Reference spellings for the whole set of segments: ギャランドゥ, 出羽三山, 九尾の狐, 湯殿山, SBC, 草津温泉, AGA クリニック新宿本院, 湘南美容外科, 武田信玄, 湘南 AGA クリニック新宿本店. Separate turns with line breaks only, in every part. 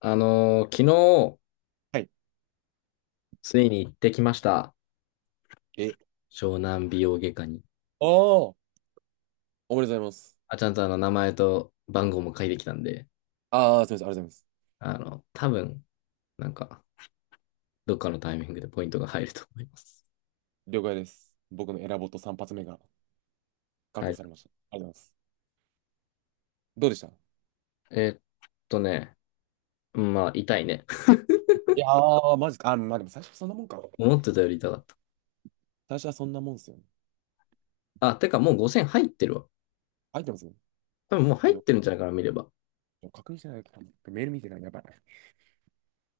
昨日、
はい。
ついに行ってきました。
え、
湘南美容外科に。
ああ、おめでとうございます。
あ、ちゃんと名前と番号も書いてきたんで、
ああ、すみません、ありがとうございます。
多分、なんか、どっかのタイミングでポイントが入ると思います。
了解です。僕のエラボット3発目が確
は
保
い。
されました。ありがとうございます。どうでした。い
えーっとね、うんまあ、痛いね。
やー、マジか。あ、まあでも最初そんなもんか。
思ってたより痛かった。
最初はそんなもんっすよね。
あ、てかもう5,000入ってるわ。
入ってますね。
多分もう入
や
っ
ば
てるんじゃないかな、見れば。
い、確認してないかな。メール見てない。やばい。あ、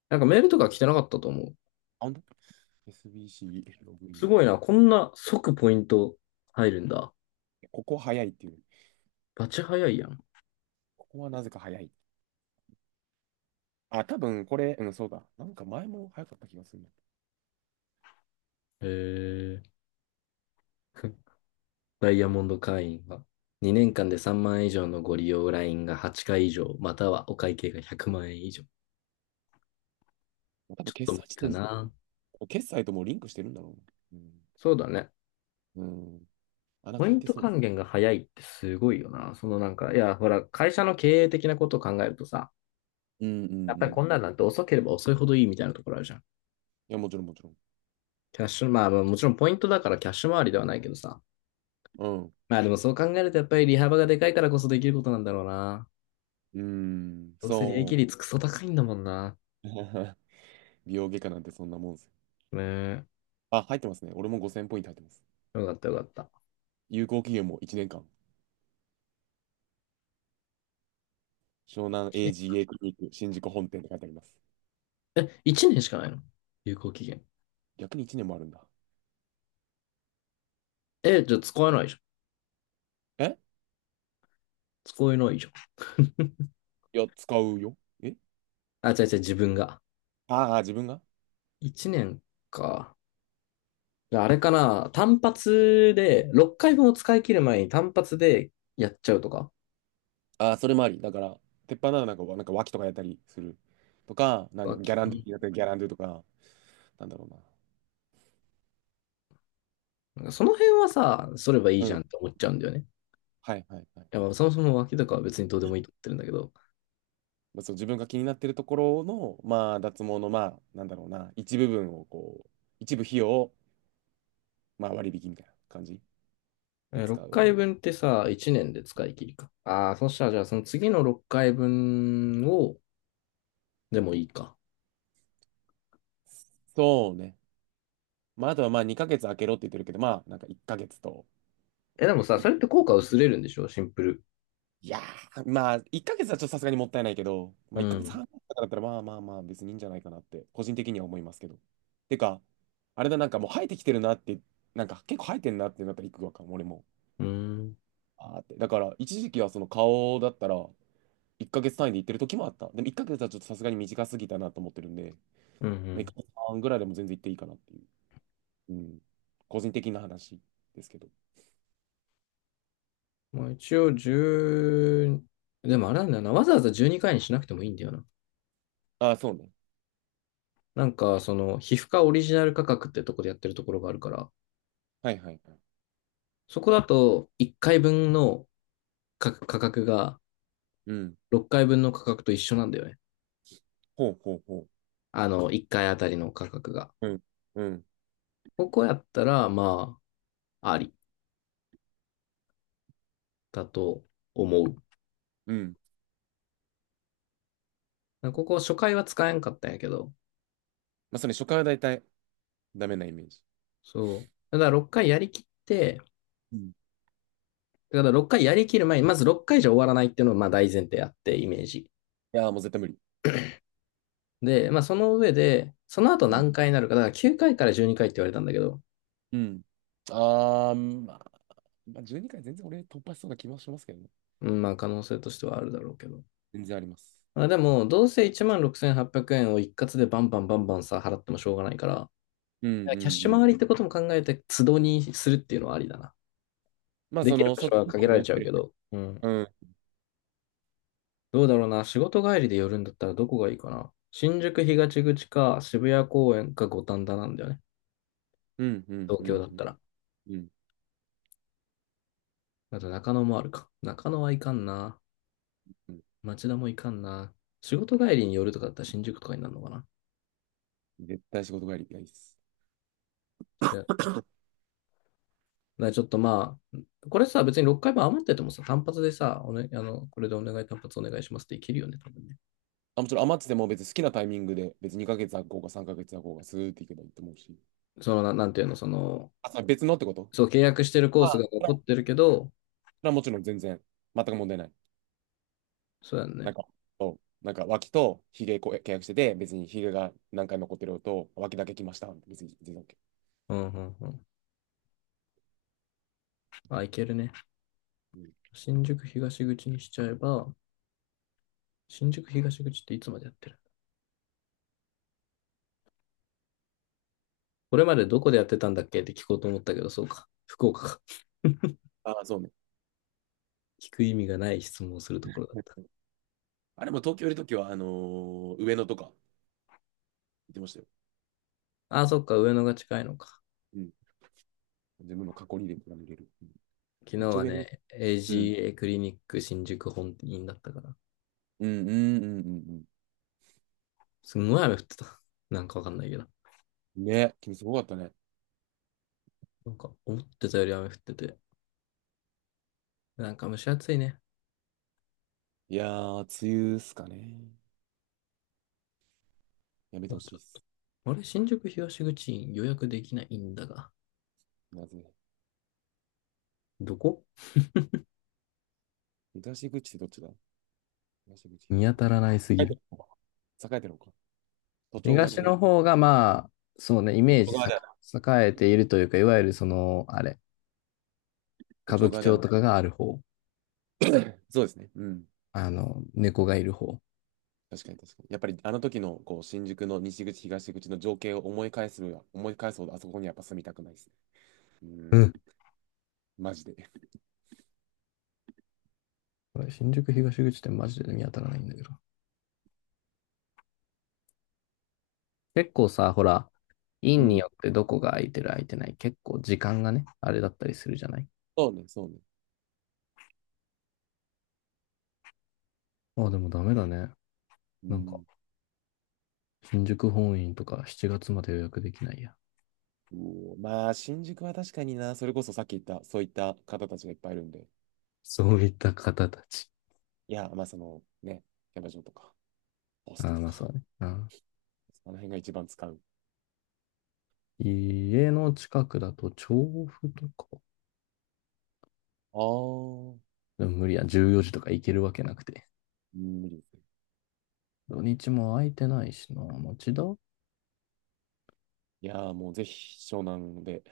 なんかメールとか来てなかったと思う。
ほんと ?SBC ログイ
す
ン。
ごいな、こんな即ポイント入るんだ。
ここ早いっていう。
バチ早いやん。
ここはなぜか早い。あ、多分これ、うん、そうだ。なんか前も早かった気がするな。
へえ。ダイヤモンド会員は、2年間で3万円以上のご利用ラインが8回以上、またはお会計が100万円以上。
多
ち
分
ょっと
決
無
済
理
地
か
点、
な。
決済ともうリンクしてるんだろう
そうだね。
な。うん。うん。あ、なん
ポ
か
イ
入っ
ン
て
ト
そう。
還元が早いってすごいよな。いや、ほら、会社の経営的なことを考えるとさ、
うんうんう
やっぱり
ん。
こんなんなんて遅ければ遅いほどいいみたいなところあるじゃん。
いや、もちろんもちろん。
キャッシュ、まあまあもちろんポイントだからキャッシュ回りではないけどさ。
うん。
まあでもそう考えるとやっぱり利幅がでかいからこそできることなんだろうな。
うーん、
どうせ利益
そ
率クソ高いんだもんな。
う。美容外科なんてそんなもんですよ。
ねえ。
あ、入ってますね。俺も5000ポイント入ってます。
よかったよかった。
有効期限も1年間。湘南 AGA クリニック新宿本店って書いてあります。
え、1年しかないの？有効期限。
逆に1年もあるんだ。
え、じゃあ使えないじゃん。
え、
使えないじゃん。
いや、使うよ。え、
あ、違う違う、自分が。
ああー、自分が、
1年か。じゃああれかな、単発で、6回分を使い切る前に単発でやっちゃうとか。
ああー、それもあり。だから、鉄板ならなんか、なんか脇とかやったりする。とか、なんかギ
脇、
ャラ
う
ンドゥ
ん。
やったりギャランドゥとか、なんだろうな。
なんかその辺はさ、そればいい
う
じゃ
ん。
んって思っちゃうんだよね。い
はいはいはい。
や、まあそもそも脇とかは別にどうでもいいと思ってるんだけど、
まあ、その自分が気になってるところの、まあ、脱毛の、まあ、なんだろうな、一部分をこう、一部費用を、まあ、割引みたいな感じ
え
で
ー6
使う。
回分ってさ、1年で使い切りか。ああ、そしたらじゃあその次の6回分を、でもいいか。
そうね。まあ、あとはまあ、2ヶ月空けろって言ってるけど、まあ、なんか1ヶ月と、
え、でもさ、
い、
それって効果
い
薄れるんでしょシンプル。
いやー、まあ、1ヶ月はちょっとさすがにもったいないけど、ま
う
あ、1ヶ月
ん。
半とかだったら、まあまあまあ、別にいいんじゃないかなって、個人的には思いますけど。てか、あれだ、なんかもう生えてきてるなって、なんか結構生えてんなってなったら行くわかも、俺も。
うん。
あーって。だから、一時期はその顔だったら、1ヶ月単位で行ってる時もあった。でも1ヶ月はちょっとさすがに短すぎたなと思ってるんで、
う
まあ、1
ん。
ヶ月半ぐらいでも全然行っていいかなっていう。うん。個人的な話ですけど。
まあ一応1。でもあれなんだよな。わざわざ12回にかいにしなくてもいいんだよな。
ああ、そうね。
皮膚科オリジナル価格ってとこでやってるところがあるから、
はいはいはい。
そこだと1回分の価格が
うん。
6回分の価格と一緒なんだよね。
ほうほうほ
1回あたりの価格が。
う。うん。うん。
ここやったら、まあ、ありだと思う。
うん。
ここ初回は使えんかったんやけど、
まあ、それ初回は大体ダメなイメージ。
そう。ただ6回やりきって、
うん。い
だから6回やりきる前に、まず6回じゃ終わらないっていうのがまあ大前提あって、イメージ。
やー、もう絶対無理。
で、まあその上で、その後
うん。
何回になるか、だから9回かいから12回って言われたんだけど、
うん。ああ、まあ、まあ、12回全然俺突破しそうな気もしますけどね。
うん、まあ可能性としてはあるだろうけど。
全然あります。
まあでも、どうせ16,800円を一括でバンバンバンバンさ、払ってもしょうがないから、
うんう
キャッ
ん
シ
う
ュ
ん。
回りってことも考えて、都度にするっていうのはありだな。
まあ、
で
そ
きる
の、
場所
外
は
の
限
こ
ら
と
れ
やっ
ちゃ
て
うけ
る。
ど、うん。
うん。
どうだろうな。仕事帰りで寄るんだったらどこがいいかな。新宿東口か渋谷公園か五反田なんだよね。
うんうん
東
う
京だ
ん
っ
う
たら。
ん。うん。
あと中野もあるか。中野はいかんな。町田もいかんな。仕事帰りに寄るとかだったら新宿とかになるのかな。
絶対仕事帰りたいです。
それだからちょっとまあ、これさ、別に6回分余っててもさ、単発でさ、おね、あの、これでお願い単発お願いしますっていけるよね、多分ね。
あ、もちろん余ってても別に好きなタイミングで、別に2ヶ月空こうか3ヶ月空こうか、スーっていけばいいと思うし。
なんていうの、
あ、それ別のってこと、
そう、契約してるコー
あ
ス
あ、
が
それ
残っ
は
てるけど、
それはもちろん全然、全く問題ない。
そうやん
な
ね。
んか、そう、なんか脇とひげこ契約してて、別にひげが何回も残ってるのと、脇だけ来ました。別に全然 OK。
うんうんうん。あ、いけるね。
うん、
新宿東口にしちゃえば、新宿東口っていつまでやってる、これまでどこでやってたんだっけって聞こうと思ったけど、そうか。福岡か。
ああ、そうね。
聞く意味がない質問をするところだった。
あれも東京いるときは、上野とか行ってましたよ。
あ、そっか、上野が近いのか。
うん。自分の過去にでも見れる。うん。
昨日
めっちゃ
は
上野。
ね、
うん。
AGA クリニック新宿本院だったから、
うんうんうんうん。
すんごい雨降ってた。なんかわかんないけど。
うん。ね、君すごかったね。
なんか思ってたより雨降ってて、なんか蒸し暑いね。
いやー、梅雨っすかね。やめてほしいっす。
あれ、新宿東口院予約できないんだが。
まずね。
どこ、
東口ってどっちだ。東口、
見
東
当
口。
たらないす
栄
ぎ
えて
る。
るのか。栄えてるのか。都庁側じゃ
東
ねえ。
の方が、まあ、そうね、イ
都
メー
庁
ジ
側
さ
だよな。
栄えているというか、いわゆるその、あれ、
都
歌舞
庁
伎
側だ
町
よな。
とかがある方、
そうですね。うん。
猫がいる方。
確かに確かに。やっぱりあの時のこう新宿の西口、東口の情景を思い返すのは、思い返すほどあそこにやっぱ住みたくないですね。う
う
ん。
ん。
マジで。
これ新宿東口ってマジで見当たらないんだけど。結構さ、ほら、
う
院に
ん。
よってどこが空いてる空いてない、結構時間がね、あれだったりするじゃない。
そうね、そうね。
あ、でもダメだね。
う
なんか、
ん。
新宿本院とか7月まで予約できないや。
うおまあ、新宿は確かにな、それこそさっき言った、そういった方たちがいっぱいいるんで。
そういった方たち。
いや、まあそのね、キャバ嬢とか、ホス
あ
ト
あ、
と
まあそ
か。
うね。うん。
あの辺が一番使う。
家の近くだと調布とか。
あー。
でも無理や、14時とか行けるわけなくて。
うん、無理ですね。
土日も空いてないしな。町田。
いやーもうぜひ湘南で。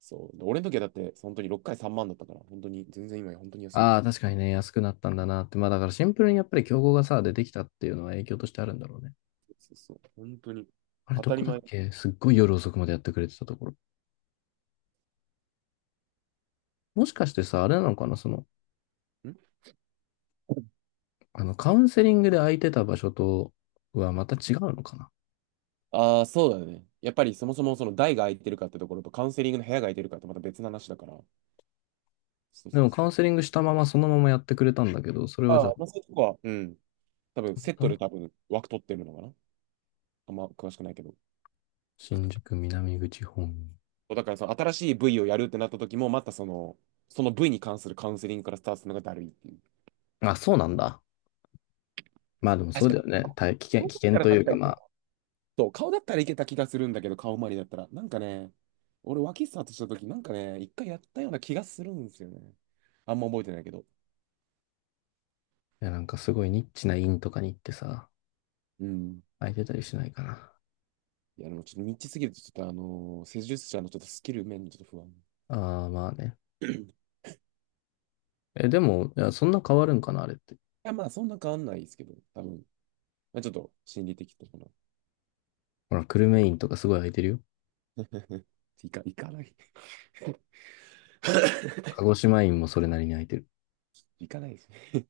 そう。で俺の時はだって本当に6回3万だったから、本当に全然今や本当に安い。
ああ、確かにね、安くなったんだなって。まあだからシンプルにやっぱり競合がさ、出てきたっていうのは影響としてあるんだろうね。
そうそう。本当に
あれ、
当
ど
たり
こだ
前。
っ
ん、
けすっごい夜遅くまでやってくれてたところ。もしかしてさ、あれなのかなカウンセリングで空いてた場所とはまた違うのかな。
ああー、そうだよね。やっぱりそもそもその台が空いてるかってところとカウンセリングの部屋が空いてるかってまた別の話だから。そう
で
そう
もカウ
そ
ン
う。
セリングしたままそのままやってくれたんだけど、それはじ
あ
ゃあ、
あ、まあそういうとこは、うん。多分セッ
た
ト
ま
で多分枠取ってるのかな。あんま詳しくないけど。
新宿南口本院。
そうだからその新しい部位をやるってなった時も、またその、その部位に関するカウンセリングからスタートするのがだるいっていう。
あ、そうなんだ。まあでもそ
確
う
か
だよ
に。
ね。大危険、
顔
危
だっ
険
たら
とい
確
う
か
か
に。
まあ、
そう、顔だったらいけた気がするんだけど、顔周りだったら。なんかね、俺、脇スタートした時なんかね、一回やったような気がするんですよね。あんま覚えてないけど。
いやなんかすごいニッチな院とかに行ってさ、
うん。
空いてたりしないかな。
いや、でもちょっとニッチすぎると、ちょっと施術者のちょっとスキル面にちょっと不安。
ああ、まあね。
い
え、でも、いや、そんな変わるんかな、あれって。
や、まあ、そんな変わんないですけど、多分。まあ、ちょっと心理的とかな。
ほら、久留米院とかすごい空いてるよ。
いか、いかない。
鹿児島院もそれなりに空いてる。
いかないですね。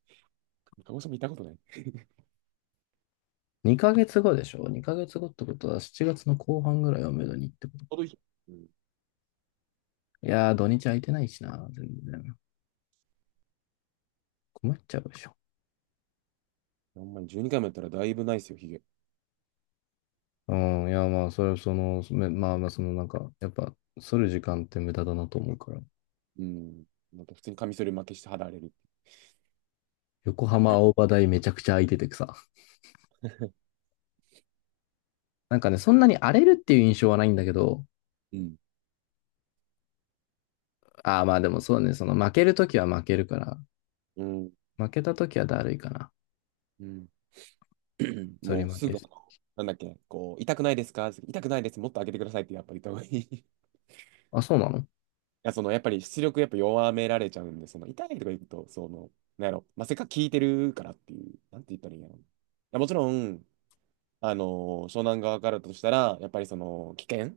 鹿児島行ったことない。ち
2ヶ月後でしょ？ 2 ヶ月後ってことは7月の後半ぐらいをめどにってことか。
ょうどいい。うん。
いやー、土日空いてないしな、全然。困っちゃうでしょ。
ほんまに12回もやったらだいぶないですよ、ヒゲ。
うん、いや、まあ、それはまあまあ、やっぱ、剃る時間って無駄だなと思うから。
うん。なんか普通にカミソリ負けして肌荒れる。
横浜青葉台めちゃくちゃ空いててさ。なんかね、そんなに荒れるっていう印象はないんだけど、
うん
ああ、まあでもそうね、その負けるときは負けるから、
うん
負けたときはだるいかな。
うん
反り
もう
負
す
け。
ぐ、なんだっけ、こう、痛くないですか？痛くないです。もっと上げてくださいってやっぱり言った方がいい。い
あ、そうなの？
や、その、やっぱり出力やっぱ弱められちゃうんで、その、痛いとか言うと、その、なんやろ、まあ、せっかく効いてるからっていう、なんて言ったらいいんやろ。いや、もちろん、あの湘南側からだとしたら、やっぱりその、危険、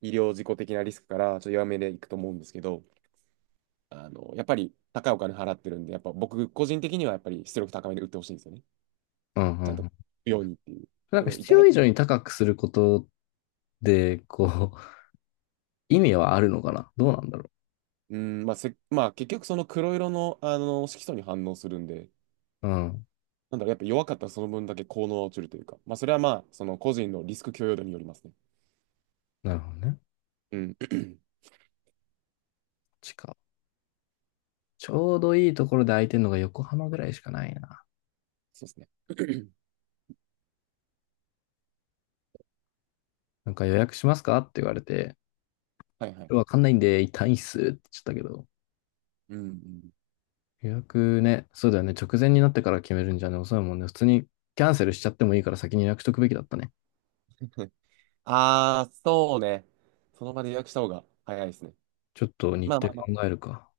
医療事故的なリスクから、ちょっと弱めでいくと思うんですけど、やっぱり高いお金払ってるんで、やっぱ僕個人的にはやっぱり出力高めで打ってほしいんですよね。
うんう
ち
ん
ゃん
う
と
ん。
ようにっていう。
なん
で
か
も
必
痛
要
い。
以上に高くすることで、こう、意味はあるのかなどうなんだろ
うん、まあせ、まあ結局その黒色の、あの色素に反応するんで、
う。うん。
なんだろう、やっぱ弱かったらその分だけ効能は落ちるというか、まあそれはまあ、その個人のリスク許容度によりますね。
なるほどね。
うん。
地下。ちょうどいいところで空いてるのが横浜ぐらいしかないな。
そうですね。
なんか予約しますかって言われて、
はいはい。
わかんないんで、痛いっすって言っちゃったけど。
うんうん。
予約ね、そうだよね。直前になってから決めるんじゃね、遅いもんね。普通にキャンセルしちゃってもいいから先に予約しとくべきだったね。
ああ、そうね。その場で予約した方が早いですね。
ちょっと日
まあ
程
ま
考
あ
えるか。